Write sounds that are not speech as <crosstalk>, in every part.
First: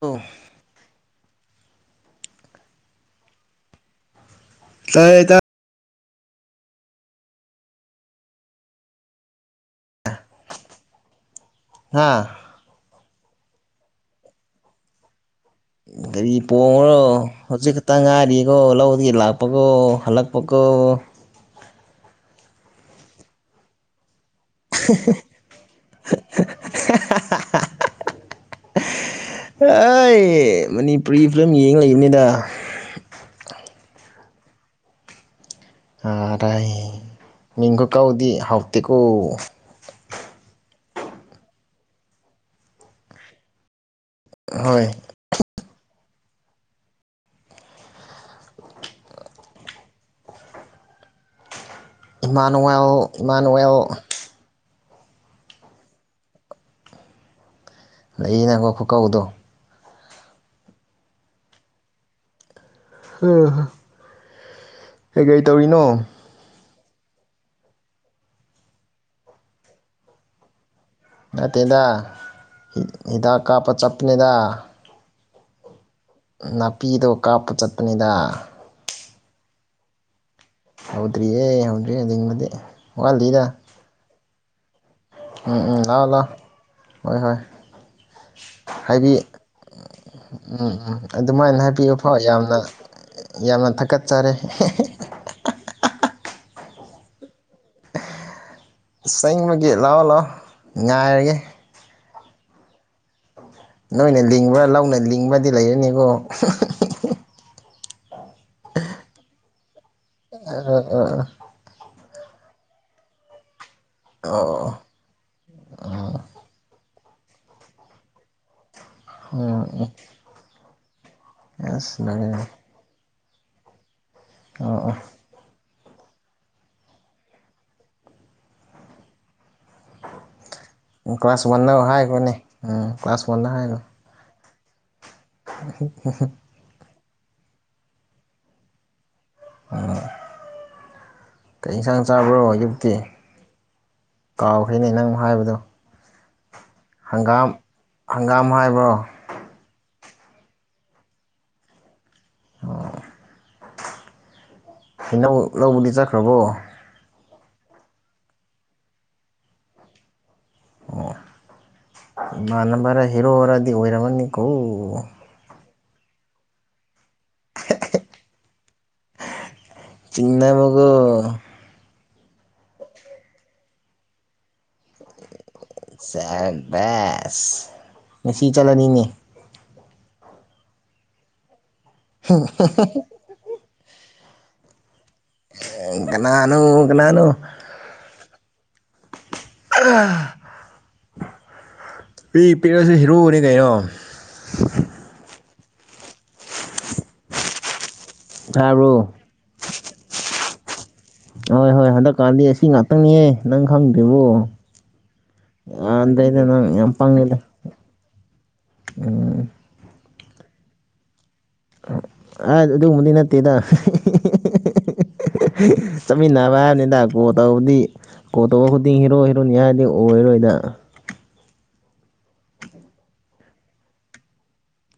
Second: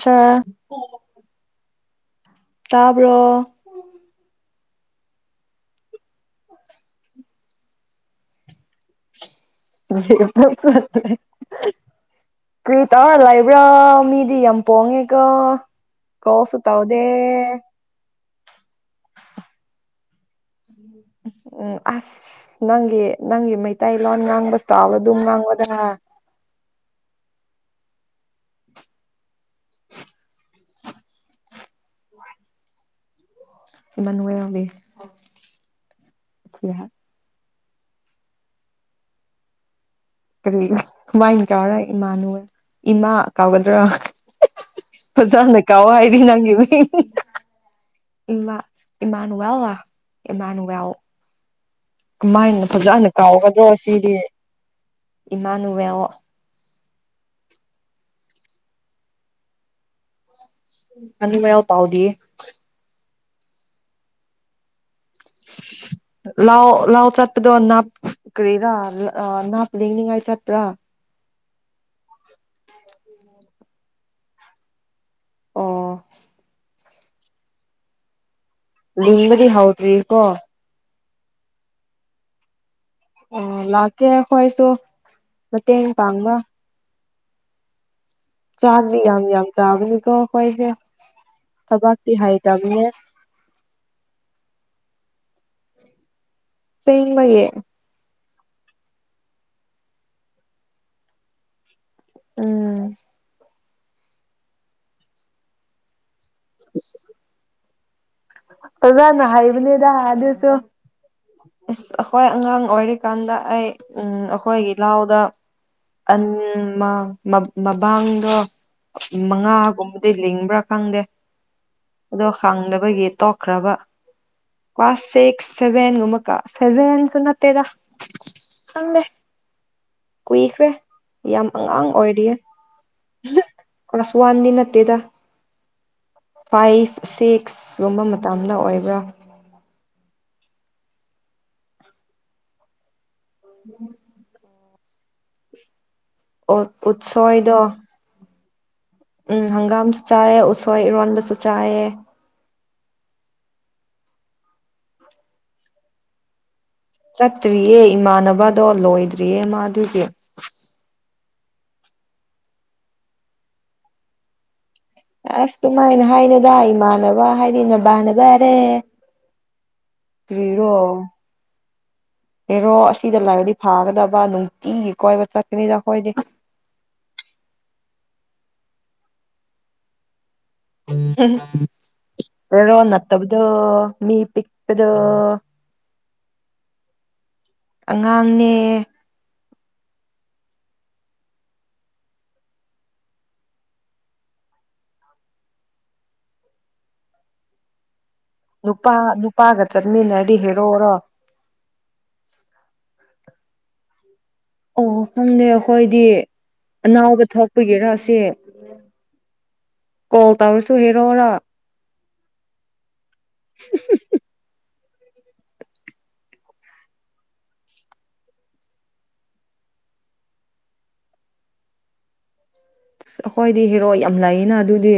ꯑꯣ ꯇꯥꯕ꯭ꯔꯣ ꯇꯥꯏ ꯑꯦꯇꯥ <unintelligible> ꯍꯥꯥ ꯇꯥ ꯂꯥꯏꯕ꯭ꯔꯥ ꯃꯤꯗꯤ ꯌꯥꯝ ꯄꯣꯡꯉꯦꯀ ꯒꯥꯔꯤ ꯄꯣꯡꯉ꯭ꯔꯣ ꯍꯧꯖꯤꯛ ꯈꯛꯇ ꯉꯥꯏꯔꯤ ꯗꯣ ꯂꯧꯗꯒꯤ ꯂꯥꯛꯄꯒꯣ ꯍꯟꯂꯛ ꯑꯣ ꯑꯁ ꯅꯪꯒꯤ ꯅꯪꯒꯤ ꯃꯩꯇꯩ ꯂ ꯉꯥꯡꯕꯁ ꯇꯕ ꯑꯗꯨ ꯂꯕꯗ ꯑꯩ ꯃꯅꯤꯄꯨꯔꯤ ꯐꯤꯂꯝ ꯌꯦꯡ ꯂꯩꯕꯅꯤꯗ ꯏꯥꯃ ꯅꯣꯏꯌꯥꯝꯕꯤ ꯑꯔ ꯗꯥꯏ ꯃꯤꯡꯒ ꯀꯥꯎꯗꯤ ꯍꯥꯎꯇꯦꯛꯀꯣ ꯀꯔꯤ ꯋꯥꯏꯅ ꯀꯥꯎꯔ ꯏꯃꯥꯅꯨ ꯏꯃꯥ ꯀꯥꯎꯒꯗ꯭ꯔꯥ ꯍꯣꯏ ꯍꯖꯥ ꯀꯥꯎ ꯍꯥꯏꯗꯤ ꯅꯪꯒꯤ ꯏꯃꯥ ꯏꯃꯥꯅꯨ ꯌꯥꯋꯥ ꯏꯃꯥꯅ ꯌꯥꯎ ꯀꯃꯥꯏꯅ ꯏꯃꯥꯅꯨꯋꯦꯜ ꯐꯖꯅ ꯀꯥꯎꯒꯗ꯭ꯔꯣ ꯏꯃꯥꯅꯨꯋꯦꯜ ꯁꯤꯗꯤ ꯏꯃꯥꯅꯨꯋ ꯑ ꯑ ꯅꯪꯀ ꯈꯨꯀꯧꯗꯣ ꯑꯅꯃꯎ ꯇꯥꯎꯗꯤ ꯑ ꯀꯩ ꯀꯩ ꯇꯧꯔꯤꯅꯣ ꯂꯍꯥꯎ ꯆꯠꯄꯗꯣ ꯅꯥꯞ ꯀꯔꯤꯔꯥ ꯅꯥꯞ ꯂꯦꯡꯅꯤꯡꯉꯥꯏ ꯆꯠꯇ꯭ꯔꯥ ꯅꯠꯇꯦꯗ ꯍꯤꯗꯥꯛ ꯀꯥꯞꯄ ꯆꯠꯄꯅꯤꯗ ꯑꯣ ꯅꯥꯄꯤꯗꯣ ꯀꯥꯞꯄ ꯆꯠꯄꯅꯤꯗ ꯂꯤꯕꯥꯗꯤ ꯍꯥꯎꯗ꯭ꯔꯤ ꯀꯣ ꯍꯥꯎꯗ꯭ꯔꯤꯌꯦ ꯍꯗꯔꯤ ꯂꯤꯡꯕꯗꯤ ꯋꯥꯠꯂꯤꯗ ꯑꯣ ꯂꯥꯛꯀꯦ ꯄꯥꯏꯄꯣ ꯎꯝ ꯎꯝ ꯃꯇꯦꯡ ꯂꯥꯛꯑꯣ ꯄꯥꯡꯕ ꯂꯥꯛꯑꯣ ꯍꯣꯏ ꯍꯣꯏ ꯆꯥꯛꯗꯤ ꯍꯥꯏꯕꯤꯨ ꯌꯥꯝ ꯌꯥꯝ ꯆꯥꯕꯅꯤꯀꯣ ꯎꯝ ꯑꯩꯈꯣꯏꯁꯦ ꯎꯝ ꯑꯗꯨꯃꯥꯏꯅ ꯍꯥꯏꯕꯤꯌꯨ ꯊꯕꯛꯇꯤ ꯐꯥꯎ ꯌꯥꯝꯅ ꯍꯩꯇꯕꯅꯦ ꯌꯥꯝꯅ ꯊꯥꯀꯠꯆꯔꯤ ꯍꯨꯏ ꯂꯦꯏꯌꯦ ꯆꯩꯪ ꯑꯦꯡꯕꯒꯤ ꯂꯥꯛꯑꯣ ꯂꯥꯛꯑꯣ ꯉꯥꯏꯔꯒꯦ ꯎꯝ ꯅꯣꯏꯅ ꯂꯤꯡꯕ ꯂꯧꯅ ꯂꯤꯡꯕꯗꯤ ꯂꯩꯔꯅꯤꯀꯣ <inaudible> ꯑꯖꯅꯥ ꯍꯥꯏꯕꯅꯤꯗ ꯍꯥꯏ ꯑꯣ ꯑ <unintelligible> ꯑꯩꯈꯣꯏ ꯑꯉꯥꯡ ꯑꯣꯏꯔꯤꯀꯥꯟꯗ ꯑꯩ ꯎꯝ ꯑꯩꯈꯣꯏꯒꯤ ꯑꯣ ꯂꯥꯎꯗ ꯑꯟꯃ ꯃꯃꯥꯡꯗꯣ ꯎꯝ ꯃꯉꯥꯒꯨꯝꯕꯗ ꯂꯦꯡꯕ꯭ꯔꯥ ꯈꯡꯗꯦ ꯎꯝ ꯑꯁ ꯑꯗꯣ ꯂꯣꯏꯔꯦꯅꯦ ꯈꯡꯗꯕꯒꯤ ꯇꯣꯛꯈ꯭ꯔꯕ ꯑꯣ ꯄꯥꯁ ꯁꯤꯁꯕ <unintelligible> ꯅꯇꯦꯗꯥ ꯈꯡꯗꯦ ꯀꯨꯏꯈ꯭ꯔꯦ ꯑꯣ ꯌꯥꯝ ꯀ꯭ꯂꯥꯁ ꯋꯥꯟꯗ ꯑꯉꯥꯡ ꯑꯣꯏꯔꯤꯌꯦ ꯍꯥꯏꯈꯣꯅꯦ ꯎꯝ ꯀ꯭ꯂꯥꯁ ꯋꯥꯟꯗ ꯍꯥꯏꯈꯣ ꯀ꯭ꯂꯥꯁ ꯋꯥꯟꯗꯤ ꯅꯠ ꯇꯦꯗ <inaudible> ꯁꯤꯛꯁ ꯒꯨꯝꯕ ꯃꯇꯝꯗ ꯑꯣꯏꯒꯔꯝ ꯀꯩ ꯌꯦꯟꯁꯥꯡ ꯆꯥꯕ꯭ꯔꯣ ꯑꯌꯨꯛꯇꯤ <unintelligible> ꯍꯧꯅ ꯅꯡ ꯃꯨꯛ ꯍꯥꯏꯕꯗꯣ ꯎꯇ ꯍꯪꯒꯥꯝ ꯎꯠꯁꯣꯏꯗꯣ <inaudible> ꯎꯝ ꯍꯒꯥꯝ ꯆꯥꯏꯌꯦ ꯎꯁꯣꯏ ꯏꯔꯣꯟꯕꯁꯨ ꯆꯥꯏꯌꯦ ꯑꯣ ꯍꯩꯅꯧ ꯂꯧꯕꯗꯤ ꯆꯠꯈ꯭ꯔꯕꯣ ꯆꯠꯇ꯭ꯔꯤꯌꯦ ꯏꯃꯥꯟꯅꯕꯗꯣ ꯂꯣꯏꯗ꯭ꯔꯤꯌꯦ ꯃꯥ ꯑꯗꯨꯗꯤ ꯑꯣ ꯏꯃꯥꯟꯝꯕꯔ ꯍꯦꯔꯣ ꯈꯔꯗꯤ ꯑꯣꯏꯔꯝꯃꯅꯤꯀꯣ ꯑꯁ ꯀꯃꯥꯏꯅ ꯍꯥꯏꯅꯣꯗ ꯏꯃꯥꯟꯅꯕ ꯍꯥꯏꯗꯤ ꯅꯕꯥꯅꯕ ꯌꯥꯔꯦ ꯆꯅ ꯃꯒ ꯑꯦꯔꯣ ꯑꯁꯤꯗ ꯂꯥꯏꯕꯗꯤ ꯐꯥꯒꯗꯕ ꯅꯨꯡꯇꯤꯒꯤ ꯀꯣꯏꯕ ꯆꯠ ꯆꯕꯁ ꯁꯤ ꯆꯠꯍꯟꯅꯤꯡꯉꯤ ꯑ ꯔꯔꯥ ꯑꯣꯟ ꯅꯠꯇꯕꯗꯨ ꯃꯤ ꯄꯤꯛꯗ ꯏ ꯀꯅꯥꯅꯅꯣ ꯀꯅꯥꯅꯣ ꯑꯦ ꯑ ꯐꯤ ꯄꯤ ꯁꯨꯔꯤ ꯀꯣ ꯅꯨꯄꯥ ꯇꯥꯕ꯭ꯔꯣ ꯅꯨ ꯅꯨꯄꯥꯒ ꯆꯠꯃꯤꯟ ꯑꯗꯤ ꯍꯦ ꯔꯣꯔꯣ ꯍꯣꯏ ꯍꯣꯏ ꯍꯟꯗꯛꯀꯥꯟꯗꯤ ꯑꯁꯤ ꯉꯥꯛꯇꯅꯤꯌꯦ ꯅꯪ ꯈꯪꯗꯦꯔꯤꯕꯣ ꯑꯣ ꯈꯪꯗꯦ ꯑꯩꯈꯣꯏꯗꯤ ꯅꯪ ꯌꯥꯝ ꯑꯅꯥꯎꯕ ꯄꯪꯉꯦꯗ ꯊꯛꯄꯒꯤꯔꯥꯁꯦ ꯎꯝ ꯀꯣꯜ ꯇꯧꯔꯁꯨ ꯍꯦꯔꯣꯔꯥ ꯑ ꯑꯗꯨ ꯃꯗꯤꯅ ꯇꯗ ꯆꯠꯃꯤꯟꯅꯕ ꯍꯥꯏꯕꯅꯤꯗ ꯀꯣ ꯇꯧꯕꯗꯤ ꯀꯣ ꯇꯧꯕ ꯈꯨꯗꯤꯡ ꯍꯤꯔꯣ ꯍꯤꯔꯣꯏꯅꯤ ꯍꯥꯏꯔꯗꯤ ꯑꯣꯏꯔꯣꯏꯗ ꯑꯩꯈꯣꯏꯗꯤ ꯍꯦꯔꯣ ꯌꯥꯝ ꯂꯩꯌꯦꯅ ꯑꯗꯨꯗꯤ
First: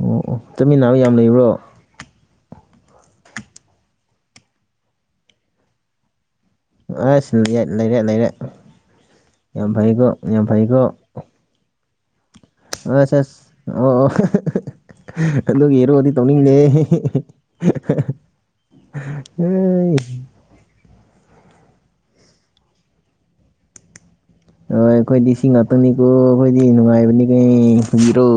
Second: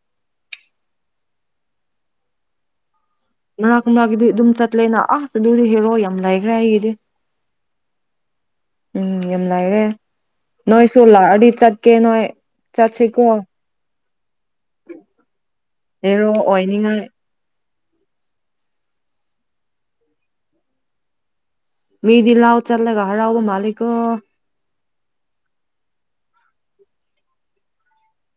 ꯑꯣ ꯑꯣ ꯆꯠꯃꯤꯟꯅꯕ ꯌꯥꯝ ꯂꯩꯕ꯭ꯔꯣ ꯉꯅꯥꯛꯅꯥꯀꯤꯗꯤ ꯑꯗꯨꯝ ꯆꯠꯂꯦꯅ ꯑꯥ ꯑꯗꯨꯗꯤ ꯍꯦꯔꯣ ꯌꯥꯝ ꯂꯥꯏ ꯈꯔꯦ ꯑꯩꯒꯤꯗꯤ ꯑꯁ ꯂꯩꯔꯦ ꯂꯩꯔꯦ ꯎꯝ ꯌꯥꯝ ꯂꯥꯏꯔꯦ ꯐꯩꯀꯣ ꯌꯥꯝ ꯅꯣꯏꯁꯨ ꯂꯥꯛꯑꯗꯤ ꯆꯠ ꯀꯦ ꯅꯣꯏ ꯑ ꯆꯠꯁꯤꯀꯣ ꯑꯣ ꯑꯣ ꯍ ꯑꯗꯨꯒꯤ ꯌꯦꯔꯣꯗꯤ ꯍꯦꯔꯣ ꯇꯧꯅꯤꯡꯅꯦꯦ ꯑꯣꯏꯅꯤꯡꯉꯥꯏ ꯎ ꯃꯤꯗꯤ ꯂꯑꯣ ꯆꯜꯂꯒ ꯍꯔꯥꯎꯕ ꯃꯥꯂꯤꯒꯣ ꯍꯣꯏ ꯑꯩꯈꯣꯏꯗꯤ ꯁꯤ ꯉꯥꯛꯇꯅꯤꯀꯣ ꯑꯩꯈꯣꯏꯗꯤ ꯅꯨꯡꯉꯥꯏꯕꯅꯤ ꯀ ꯈꯕꯤꯔꯣ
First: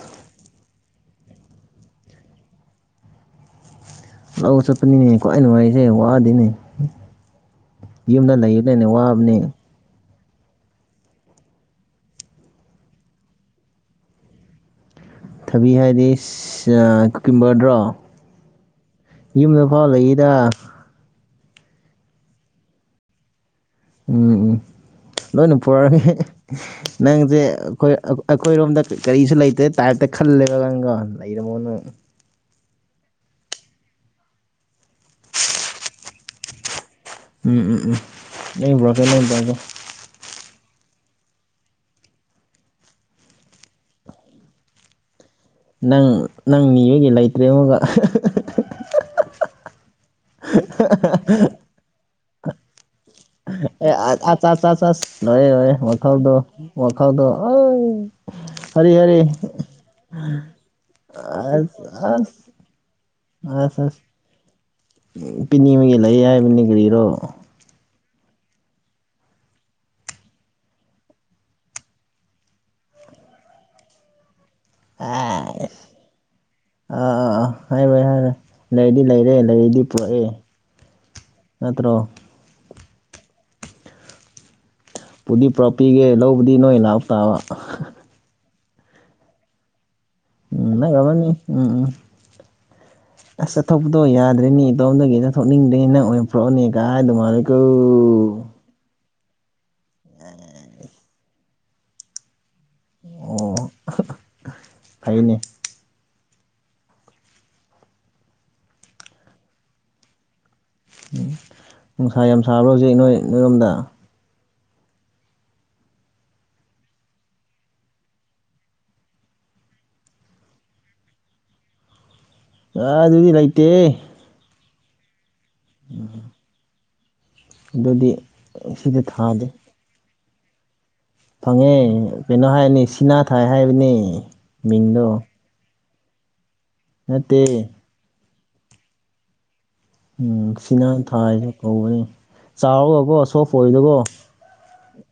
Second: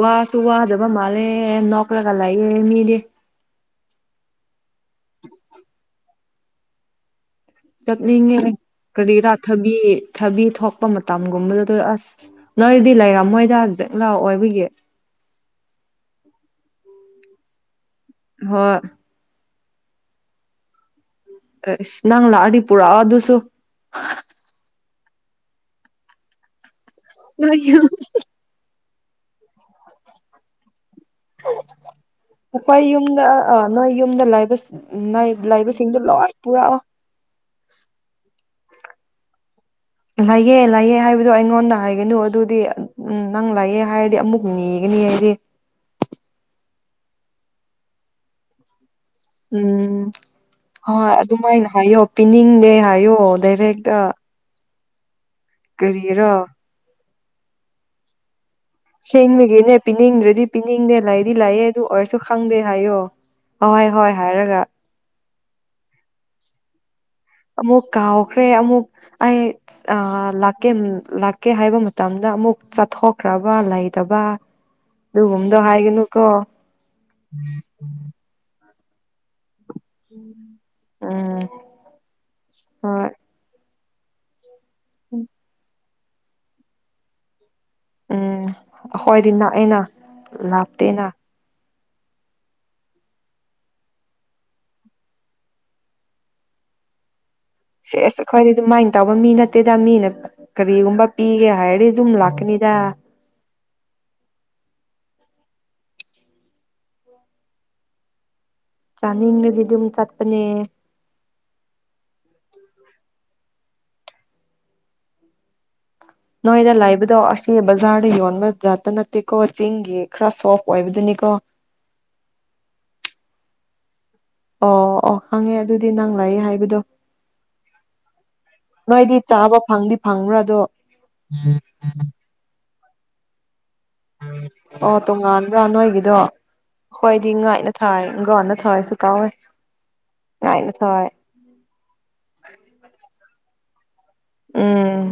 ꯋꯥꯁꯨ ꯋꯥꯗ ꯃꯥꯂꯦ ꯅꯈꯂꯒ ꯂꯌꯦ ꯃꯤꯗꯤꯦ ꯑꯥꯎ ꯆꯠ ꯑꯗꯨꯅꯦ ꯀꯋꯥꯏ ꯅꯨꯡ ꯋꯥꯔꯤ ꯑꯩꯁꯦ ꯋꯥ ꯑꯗꯨꯅꯦ ꯆꯠꯅꯤꯡꯉꯦ ꯀꯔꯤꯔꯥꯊꯕꯤ ꯊꯕꯤ ꯊꯣꯛꯄ ꯃꯇꯝꯒꯨꯝꯕꯗꯨꯗ ꯑꯁ ꯅꯣꯏꯗꯤ ꯂꯩꯔꯝꯃꯣꯏꯗꯖꯦꯛ ꯂꯥꯎꯑꯣ ꯑꯣꯏꯕꯒꯤ ꯊꯕꯤ ꯍꯥꯏꯗꯤ ꯀꯨꯀꯤꯝꯕꯗ꯭ꯔꯣ ꯍ ꯌꯨꯝꯗ ꯐꯥꯎ ꯂꯩꯏꯗ ꯑꯦꯁ ꯅꯪ ꯂꯥꯛꯑꯗꯤ ꯄꯨꯔꯛꯑꯣ ꯑꯗꯨꯁꯨ ꯎꯝ ꯎꯝ ꯂꯣꯏꯅꯨ ꯄꯨꯔ ꯅꯪꯁꯦ ꯅꯣꯏ ꯌꯨꯝ ꯑꯩꯈꯣꯏ ꯑꯩꯈꯣꯏꯔꯣꯝꯗ ꯀꯔꯤꯁꯨ ꯂꯩꯇꯦ ꯇꯥꯏꯔꯞꯇ ꯈꯜꯂꯦꯕ ꯅꯪꯒꯥ ꯂꯩꯩꯔ ꯃꯨꯅ ꯍꯣꯏ ꯌꯨꯝꯗ ꯑ ꯅꯣꯏ ꯌꯨꯝꯗ ꯂꯩꯕ ꯅꯣꯏ ꯂꯥꯏꯕꯁꯤꯡꯗꯨꯣ ꯂꯣꯏ ꯄꯨꯔꯛꯑꯣ ꯎꯝ ꯎꯝ ꯎꯝꯕ꯭ꯔ ꯀꯦꯒꯣ ꯂꯑꯦ ꯂꯥꯛꯑꯦ ꯍꯥꯏꯕꯗꯣ ꯑꯩꯉꯣꯟꯗ ꯍꯥꯏꯒꯅꯨ ꯑꯗꯨꯗꯤ ꯅꯪ ꯂꯥꯛꯑꯦ ꯍꯥꯏꯔꯗꯤ ꯑꯃꯨꯛ ꯅꯤꯒꯅꯤ ꯍꯥꯏꯗꯤ ꯅꯪ ꯅꯪ ꯃꯤ ꯑꯣꯏꯒ ꯂꯩꯇ꯭ꯔꯦ ꯑꯃꯒ ꯎꯝ ꯍꯣꯏ ꯑꯗꯨꯃꯥꯏꯅ ꯍꯥꯏꯌꯣ ꯄꯤꯅꯤꯡꯗꯦ ꯍꯥꯏꯌꯨ ꯑꯣꯗꯔꯗ ꯆ ꯆꯥꯁ ꯂꯣꯏꯑ ꯍꯣꯏ ꯋꯥꯜꯗꯣ ꯍꯥꯎꯗꯣ ꯑ ꯁꯦꯡꯃꯤꯒꯤꯅꯦ ꯄꯤꯅꯤꯡꯗ꯭ꯔꯗꯤ ꯄꯤꯅꯤꯡꯗꯦ ꯂꯩꯗꯤ ꯂꯥꯛꯑꯦ ꯑꯁ ꯑꯗꯨ ꯑꯁ ꯑꯣꯏꯔꯁꯨ ꯈꯪꯗꯦ ꯍꯥꯏꯌꯣ ꯑꯣꯏ ꯍꯣꯏ ꯍꯥꯏꯔꯒ ꯄꯤꯅꯤꯡ ꯑꯃꯒꯤꯒꯤ ꯂꯩ ꯍꯥꯏꯕꯅꯤ ꯀꯔꯤꯔꯣ ꯑꯃꯨꯛ ꯀꯥꯎꯈ꯭ꯔꯦ ꯑꯃꯨꯛ ꯑꯩ ꯂꯀꯦ ꯂꯥꯛꯀꯦ ꯍꯥꯏꯕ ꯃꯇꯝꯗ ꯑꯃꯨꯛ ꯆꯠꯊꯣꯛꯈ꯭ꯔꯕ ꯂꯩꯇꯕ ꯑꯁ ꯗ ꯑꯥ ꯍꯥꯏꯒ ꯅꯣꯀꯣ ꯂꯩꯗꯤ ꯂꯩꯔꯦ ꯂꯩꯗꯤ ꯑꯦ ꯅꯠꯇ꯭ꯔꯣ ꯑ ꯄꯨꯅꯤꯄ꯭ꯔꯄ ꯄꯤꯒꯦ ꯂꯧꯕꯗꯤ ꯅꯣꯏ ꯂꯥꯎ ꯇꯥꯕ ꯎꯝ ꯍꯣꯏꯗꯤꯅꯥ ꯑꯩꯅ ꯎꯝ ꯂ ꯀꯕꯅꯤ ꯎꯝ ꯎꯝ ꯑꯁ ꯆꯠꯊꯣꯛꯄꯗꯣ ꯌꯥꯗ꯭ꯔꯦꯅꯤ ꯏꯇꯣꯝꯗꯒꯤ ꯆꯠꯊꯣꯛꯅꯤꯡꯗ꯭ꯔꯦ ꯅꯪ ꯑꯣꯏꯅ ꯄꯨꯔꯛꯑꯣꯅꯦ ꯀꯥꯏ ꯑꯗꯨꯃ ꯁꯦꯁ ꯑꯩꯈꯣꯏ ꯑꯗꯨꯃꯥꯏ ꯇꯧꯕ ꯃꯤ ꯅꯠ ꯅꯠꯇꯦꯗ ꯃꯤꯅ ꯀꯔꯤꯒꯨꯝꯕ ꯄꯤꯒ ꯍꯥꯏꯗꯨꯝ ꯂꯛꯅꯤꯗꯥ ꯑꯣ ꯐꯩꯅꯦ ꯆꯥꯅꯤꯡꯅꯒꯤ ꯗꯨꯝ ꯆꯠꯄꯅꯦ ꯎꯝ ꯅꯨꯡꯁꯥ ꯌꯥꯝ ꯁꯥꯕ꯭ꯔꯥ ꯍꯧꯖꯤꯛ ꯅꯣꯏ ꯅꯣꯏꯔꯣꯝꯗ ꯅꯣꯏꯗ ꯂꯥꯛꯕꯗꯣ ꯑꯁꯤ ꯕꯖꯥꯔꯗ ꯌꯣꯟꯕꯖꯇ ꯅꯠꯇꯦꯀꯣ ꯆꯤꯡꯒꯤ ꯈꯔ ꯁꯣꯐ ꯑꯣꯏꯕꯗꯨꯅꯤꯀꯣ ꯑ ꯑꯗꯨꯗꯤ ꯂꯩ ꯂꯩꯇꯦ ꯑꯣ ꯑꯣ ꯈꯪꯉꯦ ꯑꯗꯨꯗꯤ ꯅꯪ ꯂꯥꯛꯏ ꯍꯥꯏꯕꯗꯣ ꯑꯗꯨꯗꯤꯁꯦ ꯊꯥꯗꯦ ꯐꯪꯕ꯭ꯔꯥꯗꯣ ꯊꯉꯦ ꯄꯅꯣꯍꯥꯏ ꯑꯅꯤꯁꯤ ꯄꯅꯥ ꯊꯥꯏ ꯍꯥꯏꯕꯅꯦ ꯃꯤꯡꯗꯣ ꯗꯣ ꯍꯣꯏꯗꯤ ꯅꯠꯇꯦ ꯉꯥꯏꯅ ꯊꯥꯏꯒꯥꯎꯅ ꯊꯣꯛꯑꯁꯨ ꯀꯥꯎꯋꯦ ꯎꯝ ꯉꯥꯏꯅ ꯁꯤꯅ ꯊꯥꯏ ꯊꯥꯏꯁꯨ ꯀꯧꯕꯅꯤ ꯆꯥꯎꯔꯕꯀꯣ ꯁꯣꯐ ꯑꯣꯏꯗꯕꯣ ꯎꯝ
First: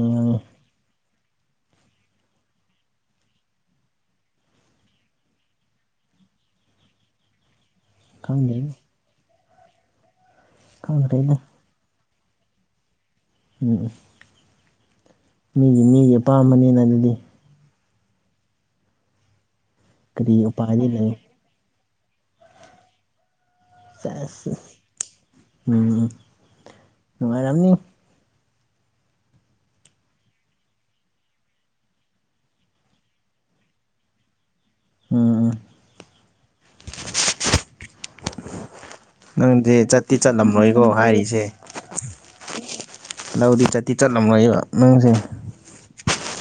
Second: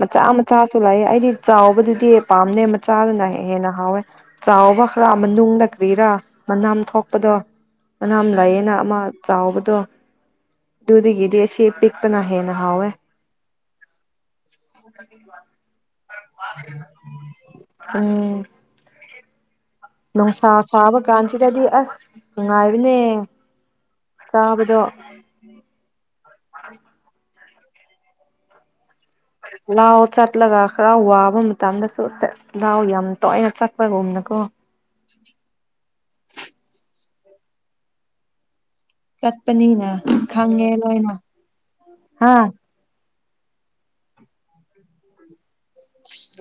ꯃꯆꯥ ꯃꯆꯥꯁꯨ ꯂꯩ ꯍꯥꯏꯗꯤ ꯆꯥꯎꯕꯗꯨꯗꯤ ꯄꯥꯝꯅ ꯃꯆꯥꯗꯨꯅ ꯍꯦꯟꯅ ꯍꯥꯎꯋꯦ ꯆꯥꯎꯕ ꯈꯔ ꯃꯅꯨꯡꯗꯗ ꯀ꯭ꯔꯤꯔꯥ ꯃꯅꯝ ꯊꯣꯛꯄꯗꯣ ꯑꯅꯥꯝ ꯈꯪꯉꯤ ꯈꯪꯗꯦ ꯂꯥꯏꯌꯦꯅ ꯑꯃ ꯆꯥꯎꯕꯗꯣ ꯈꯪꯗ꯭ꯔꯦꯗ ꯑꯗꯨꯗꯤꯒꯤꯗꯤ ꯁꯤ ꯄꯤꯛ ꯀꯅ ꯍꯦꯟꯅ ꯍꯥꯎꯋꯦ ꯎꯝ ꯑꯣ ꯃꯤꯒꯤ ꯃꯤꯒ ꯇꯥꯝꯕꯅꯦ ꯅꯗꯤ ꯎꯝ ꯀꯔꯤ ꯅꯣꯡꯁꯥ ꯎꯄꯥꯏꯗꯤ ꯁꯥꯕ ꯂꯩ ꯀꯟꯁꯤꯗꯗꯤ ꯑꯁ ꯉꯥꯏꯕꯅꯦ ꯆꯦꯖ ꯎꯝ ꯅꯨꯡꯉꯥꯏ ꯔꯝꯅꯤ ꯂꯥꯎ ꯆꯠꯂꯒ ꯈꯔ ꯋꯥꯕ ꯃꯇꯝꯗꯁꯨ ꯁꯦꯁ ꯂꯥꯎ ꯌꯥꯝ ꯇꯣꯏꯅ ꯆꯠꯄꯒꯨꯝꯅꯀꯣ ꯎꯝ ꯅꯪꯗꯤ ꯆꯠꯄꯅꯤꯅ ꯆꯠꯇꯤ ꯈꯪꯉꯦ ꯆꯠꯂꯝꯂꯣꯏꯀꯣ ꯂꯣꯏꯅ ꯍꯥꯏꯔꯤꯁꯦ ꯍꯥ ꯂꯧꯗꯤ ꯆꯠꯇꯤ ꯆꯠꯂꯝꯂꯣꯏꯕ ꯅꯪꯁꯦ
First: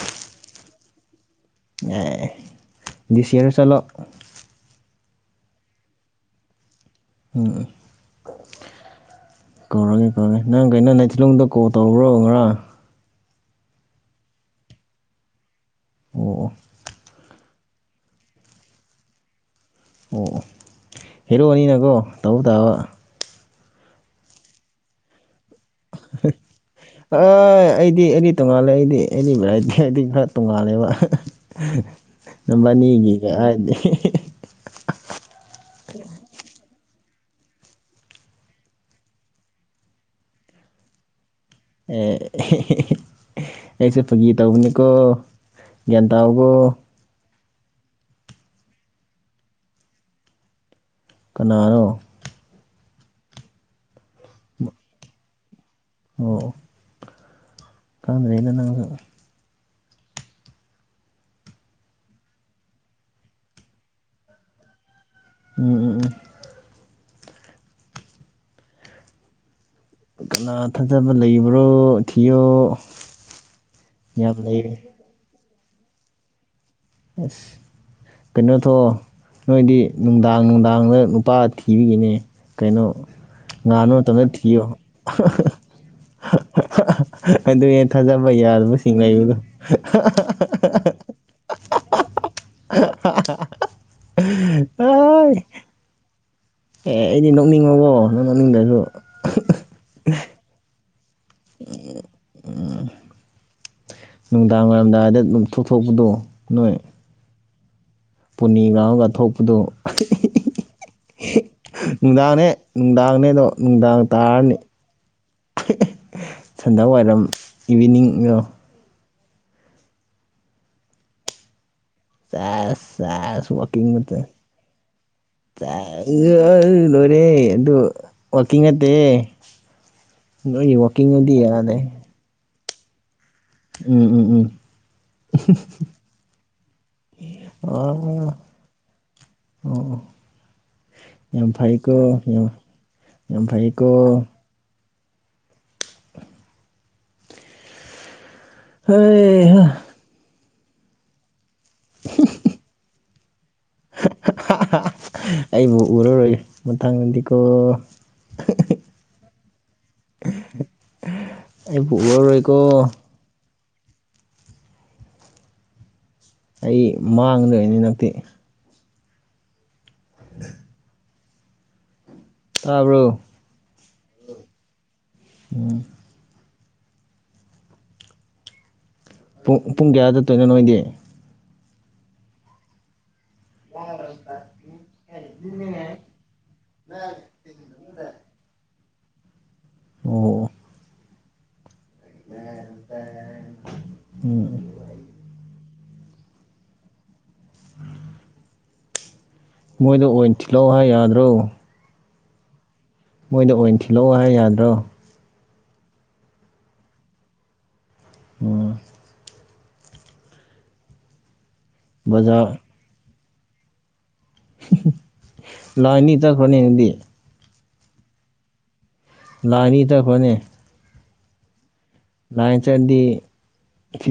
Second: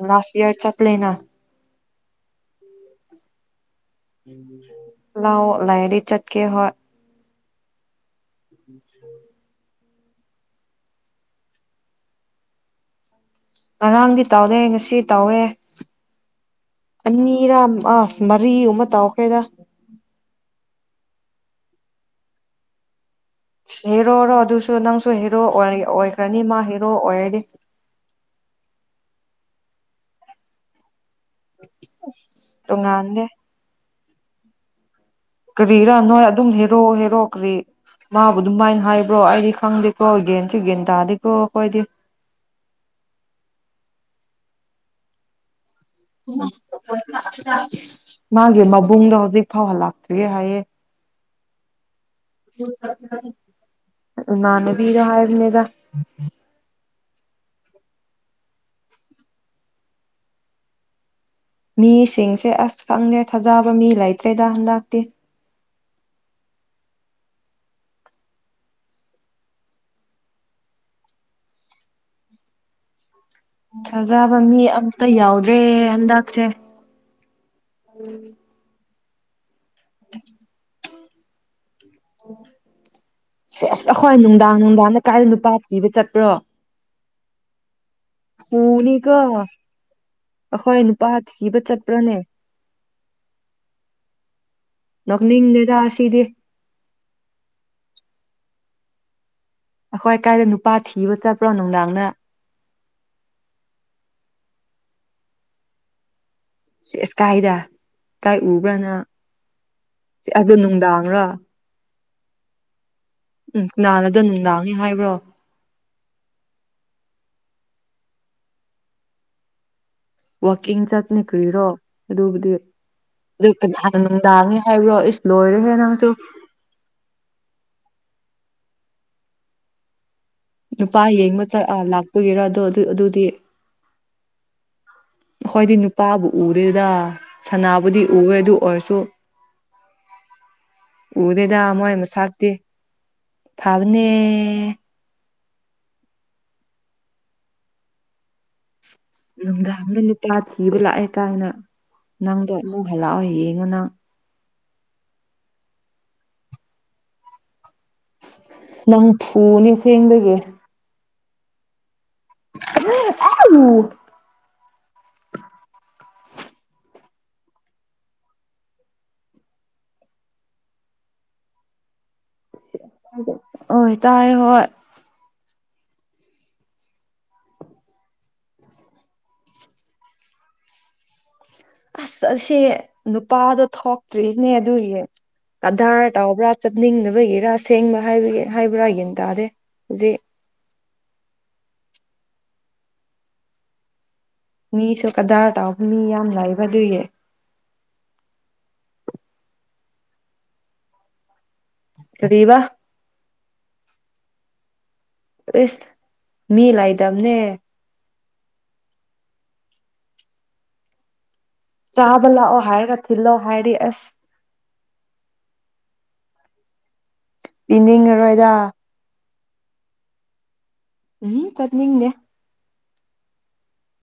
ꯂꯥꯁ ꯏꯌꯔ ꯆꯠꯂꯦꯅꯥ ꯑꯦ ꯗꯤꯁꯤꯔ ꯆꯂꯣ ꯂꯥꯎ ꯂꯩꯗꯤ ꯆꯠꯀꯦ ꯑꯩꯈꯣꯏ ꯎꯝ ꯎꯝ <inaudible> ꯀꯧꯔꯒꯦ ꯀꯧꯔꯒꯦ ꯅꯪ ꯀꯩꯅꯣ ꯅꯥꯊꯤꯂꯣꯡꯗ ꯀꯣꯜ ꯇꯧꯕ꯭ꯔꯣ ꯉꯔꯥꯡ ꯉꯔꯥꯡꯗꯤ ꯇꯥꯎꯔꯦ ꯉꯁꯤꯗꯤ ꯇꯥꯎꯋꯦ ꯑꯣ ꯑꯣ ꯑꯅꯤꯔꯥ ꯑꯁ ꯃꯔꯤ ꯑꯃ ꯇꯥꯎꯈ꯭ꯔꯦꯗ ꯑꯣ ꯍꯔꯛꯅꯤꯅꯀꯣ ꯇꯧꯕ ꯇꯥꯕ ꯍꯦꯔꯣꯔꯣ ꯑꯗꯨꯁꯨ ꯅꯪꯁꯨ ꯍꯦꯔꯣ ꯑꯣꯏ ꯑꯣꯏꯈ꯭ꯔꯅꯤ ꯃꯥ ꯍꯦꯔꯣ ꯑ ꯑꯣꯏꯔꯗꯤ ꯑꯩꯗꯤ ꯑꯩꯗꯤ ꯇꯣꯉꯥꯜꯂꯦ ꯑꯩꯗꯤ ꯑꯦꯅꯤ ꯚꯦꯔꯥꯏꯇꯤ ꯍꯥꯏꯗꯤ ꯈꯔ ꯇꯣꯡꯉꯥꯜꯂꯦꯕ ꯃꯕꯅꯤꯒꯤꯒ ꯍꯥꯏꯗꯤ ꯀꯔꯤꯔꯥꯅꯣ ꯑꯗꯨ ꯍꯦꯔꯣ ꯍꯦꯔꯣꯛꯈ꯭ꯔꯤ ꯃꯥꯕꯨ ꯑꯗꯨꯝꯃꯥꯏꯅ ꯍꯥꯏꯕ꯭ꯔꯣ ꯑꯩꯗꯤ ꯈꯪꯗꯦꯀ꯭ꯔꯣ ꯒꯦꯟꯁꯨ ꯒꯦꯟ ꯇꯥꯗꯦ ꯑꯦ ꯑꯩꯁꯦ ꯐꯥꯒꯤ ꯇꯧꯕꯅꯤꯀꯣ ꯒꯟꯇꯥꯎꯕꯨ ꯃꯥꯒꯤ ꯃꯕꯨꯡꯗꯣ ꯍꯧꯖꯤꯛ ꯐꯥꯎꯍꯜꯂꯛꯇ꯭ꯔꯤ ꯍꯥꯏꯌꯦ ꯀꯅꯥꯔꯣ ꯅꯅꯦ ꯄꯔ ꯍꯥꯏ ꯏꯅꯦꯗ ꯑꯣ ꯀꯥꯥꯟꯗ꯭ꯔꯦꯗ ꯅꯪꯁꯨ ꯃꯤꯁꯤꯡꯁꯦ ꯑꯁ ꯈꯪꯗꯦ ꯊꯥꯖꯕ ꯃꯤ ꯂꯩꯇ꯭ꯔꯦꯗ ꯍꯟꯗꯛꯇꯤ ꯎꯝ ꯎꯝ ꯎꯝ ꯀꯅꯥꯥ ꯊꯥꯖꯕ ꯂꯩꯕ꯭ꯔꯣ ꯊꯤꯌꯣ ꯊꯖꯕ ꯌꯥꯝ ꯃꯤ ꯂꯩꯔꯦ ꯑꯃꯇ ꯌꯥꯎꯗꯦ ꯔꯦ ꯍꯟꯗꯛꯁꯦ ꯑꯁ ꯀꯩꯅꯣ ꯊꯣ ꯅꯣꯏꯗꯤ ꯅꯨꯡꯗꯥꯡ ꯅꯨꯡꯗꯥꯡꯗ ꯄꯥꯠ ꯊꯤꯕꯤꯒꯤꯅꯦ ꯀꯩꯅꯣ ꯁꯦꯁ ꯉꯥꯟꯕ ꯑꯩꯈꯣꯏ ꯃꯇꯝꯗ ꯅꯨꯡꯗꯥꯡ ꯊꯤꯌꯣ ꯅꯨꯡꯗꯥꯡꯗ ꯀꯥꯏꯗ ꯅꯨꯄꯥ ꯊꯤꯕ ꯆꯠꯄ꯭ꯔꯣ ꯑꯗꯨ ꯊꯥꯖꯕ ꯌꯥꯗꯕꯁꯤꯡ ꯐꯨꯅꯤꯀꯣ ꯂꯩꯕꯗꯣ ꯄꯅꯦꯛ <unintelligible> ꯅꯣꯛꯅꯤꯡꯗꯦꯗ ꯑꯁꯤꯗꯤ ꯑꯦ ꯑꯩꯗꯤ ꯅꯣꯛꯅꯤꯡꯉꯕꯣ ꯅꯪ ꯅꯣꯛꯅꯤꯡꯗ꯭ꯔꯁꯨ ꯑꯩꯈꯣꯏ ꯑꯀꯥꯏꯗ ꯅꯨꯄꯥ ꯊꯤꯕ ꯆꯠꯄ꯭ꯔꯣ ꯅꯨꯡꯗꯥꯡꯅ ꯅꯨꯡꯗꯥꯡ ꯋꯥꯏꯔꯝꯗꯥꯏꯗ ꯑꯗꯨꯝ ꯊꯣꯛꯊꯣꯛꯄꯗꯣ ꯁꯦꯁ ꯀꯥꯏꯗ ꯏꯀꯥꯏ ꯄꯨꯅꯤ ꯎꯕ꯭ꯔꯥꯅ ꯂꯥꯎꯔꯒ ꯊꯣꯛꯄꯗꯣ ꯁꯤ ꯑꯗꯨꯗꯣ ꯅꯨꯡꯗꯥꯡꯔꯣ ꯅꯨꯡꯗꯥꯅꯦ ꯅꯨꯡꯗꯥꯡꯅꯦ ꯑꯗꯣ ꯅꯨꯡꯗꯥꯡ ꯑꯗꯣ ꯇꯥꯔꯅꯤ ꯅꯨꯡꯗꯥꯡꯅꯤ ꯍꯥꯏꯕ꯭ꯔꯣ ꯁꯟꯗ ꯋꯥꯏꯔꯝ ꯏꯚꯤꯅꯤꯡꯒ ꯋꯥꯛꯀꯤꯡ ꯆꯠꯅꯈ꯭ꯔꯤꯔꯣ ꯆꯦꯁ ꯆꯦꯁ ꯋꯥꯀꯤꯡ ꯍꯥꯟꯅ ꯅꯠꯇꯦ ꯅꯨꯡꯗꯥꯡꯅꯤ ꯍꯥꯏꯕ꯭ꯔꯣ ꯏꯁ ꯂꯣꯏꯔꯦꯍꯦ ꯅꯪꯁꯨ ꯆꯦꯁ ꯂꯣꯏꯔꯦ ꯑꯗꯨ ꯋꯥꯀꯤꯡ ꯅꯠꯇꯦꯍꯦ ꯅꯣꯏꯒꯤ ꯅꯨꯄꯥ ꯋꯥꯛꯀꯤꯡꯗꯨꯗꯤ ꯌꯦꯡꯕꯆꯥ ꯌꯥꯗꯦ ꯂꯥꯛꯄꯒꯤꯔꯣ ꯑꯗꯨ ꯑꯗꯨ ꯑꯗꯨꯗꯤ ꯎꯝ ꯎꯝ ꯎꯝ ꯑꯩꯈꯣꯏꯗꯤ ꯅꯨꯄꯥꯕꯨ ꯎꯗꯦꯗ ꯁꯅꯥꯕꯨꯗꯤ ꯎꯋꯦ ꯑꯣ ꯑꯗꯨ ꯑꯣꯏꯔꯁꯨ ꯑꯣ ꯌꯥꯝ ꯎꯗꯦꯗ ꯃꯣꯏ ꯐꯩꯀꯣ ꯃꯁꯇꯤ ꯌꯥꯝ ꯌꯥꯝ ꯐꯥꯕꯅꯦ ꯐꯩꯀꯣ ꯅꯪꯒ ꯍꯩꯍꯥ ꯇ ꯏꯕ ꯂꯥꯛꯑꯦ ꯀꯥꯏꯅ ꯅꯪꯗ ꯂ ꯑꯣꯏ ꯑꯗꯨꯅ ꯑꯩꯕꯨ ꯎꯔꯔꯣꯏ ꯃꯊꯪꯗꯗꯤꯀꯣ ꯄꯨꯅꯤꯁ ꯊꯦꯡꯒꯦ ꯑ ꯎꯔꯔꯣꯏꯀꯣ <inaudible> ꯑꯩ ꯃꯥꯡꯗꯣꯏꯅꯤ ꯍꯟꯗꯛꯇꯤ ꯎ ꯑꯣꯏ ꯇꯥꯏ ꯍꯣꯏ ꯑꯣꯝ ꯄꯨꯡ ꯄꯨꯡ ꯀꯌꯥꯗ ꯇꯣꯏꯅ ꯅꯣꯏꯗꯦ ꯑꯁ ꯑꯁꯤ ꯅꯨꯄꯥꯗꯣ ꯊꯣꯛꯇ꯭ꯔꯤꯅꯦ ꯑꯗꯨꯒꯤ ꯀꯙꯔ ꯇꯥꯎꯕ꯭ꯔꯥ ꯆꯥꯅꯤꯡꯅꯕꯒꯤꯔ ꯁꯦꯡꯕ ꯍꯥꯏꯕꯒꯤ ꯍꯥꯏꯕ꯭ꯔꯥꯒꯤꯅꯤ ꯇ ꯑꯗꯦ ꯗꯤ ꯑꯣ ꯎꯝ ꯃꯤꯁꯨ ꯀꯗꯥꯔ ꯇꯥꯎꯕ ꯃꯤ ꯌꯥꯝ ꯂ ꯂꯩꯕ ꯑꯗꯨꯏꯌꯦ ꯎꯝ ꯃꯣꯏꯗ ꯑꯣꯏꯅ ꯊꯤꯜꯂꯛꯑꯣ ꯍꯥꯏ ꯌꯥꯗ꯭ꯔꯣ ꯀꯗꯤꯕ ꯃꯣꯏꯗ ꯑꯣꯏꯅ ꯊꯤꯜꯂꯛꯑꯣ ꯍꯥꯏ ꯌꯥꯗ꯭ꯔꯣ ꯑꯦꯁ ꯃꯤ ꯂꯥꯏꯗꯝꯅꯦ ꯑꯣ ꯆꯥꯕꯜꯂ ꯑꯣ ꯕꯖꯥꯔ ꯍꯥꯏꯔ ꯀ ꯊꯂꯣ ꯍꯥꯏꯔꯤ ꯑꯁ ꯂꯣꯏꯅꯤ ꯇ ꯈꯅꯤꯗꯤ ꯄꯤꯅꯤꯡꯉꯔꯣꯏꯗ ꯂꯥꯏꯅꯤ ꯇꯛꯄꯅꯦ ꯎꯝ ꯆꯠ ꯅꯤꯡꯗꯦ ꯆꯠꯂꯤ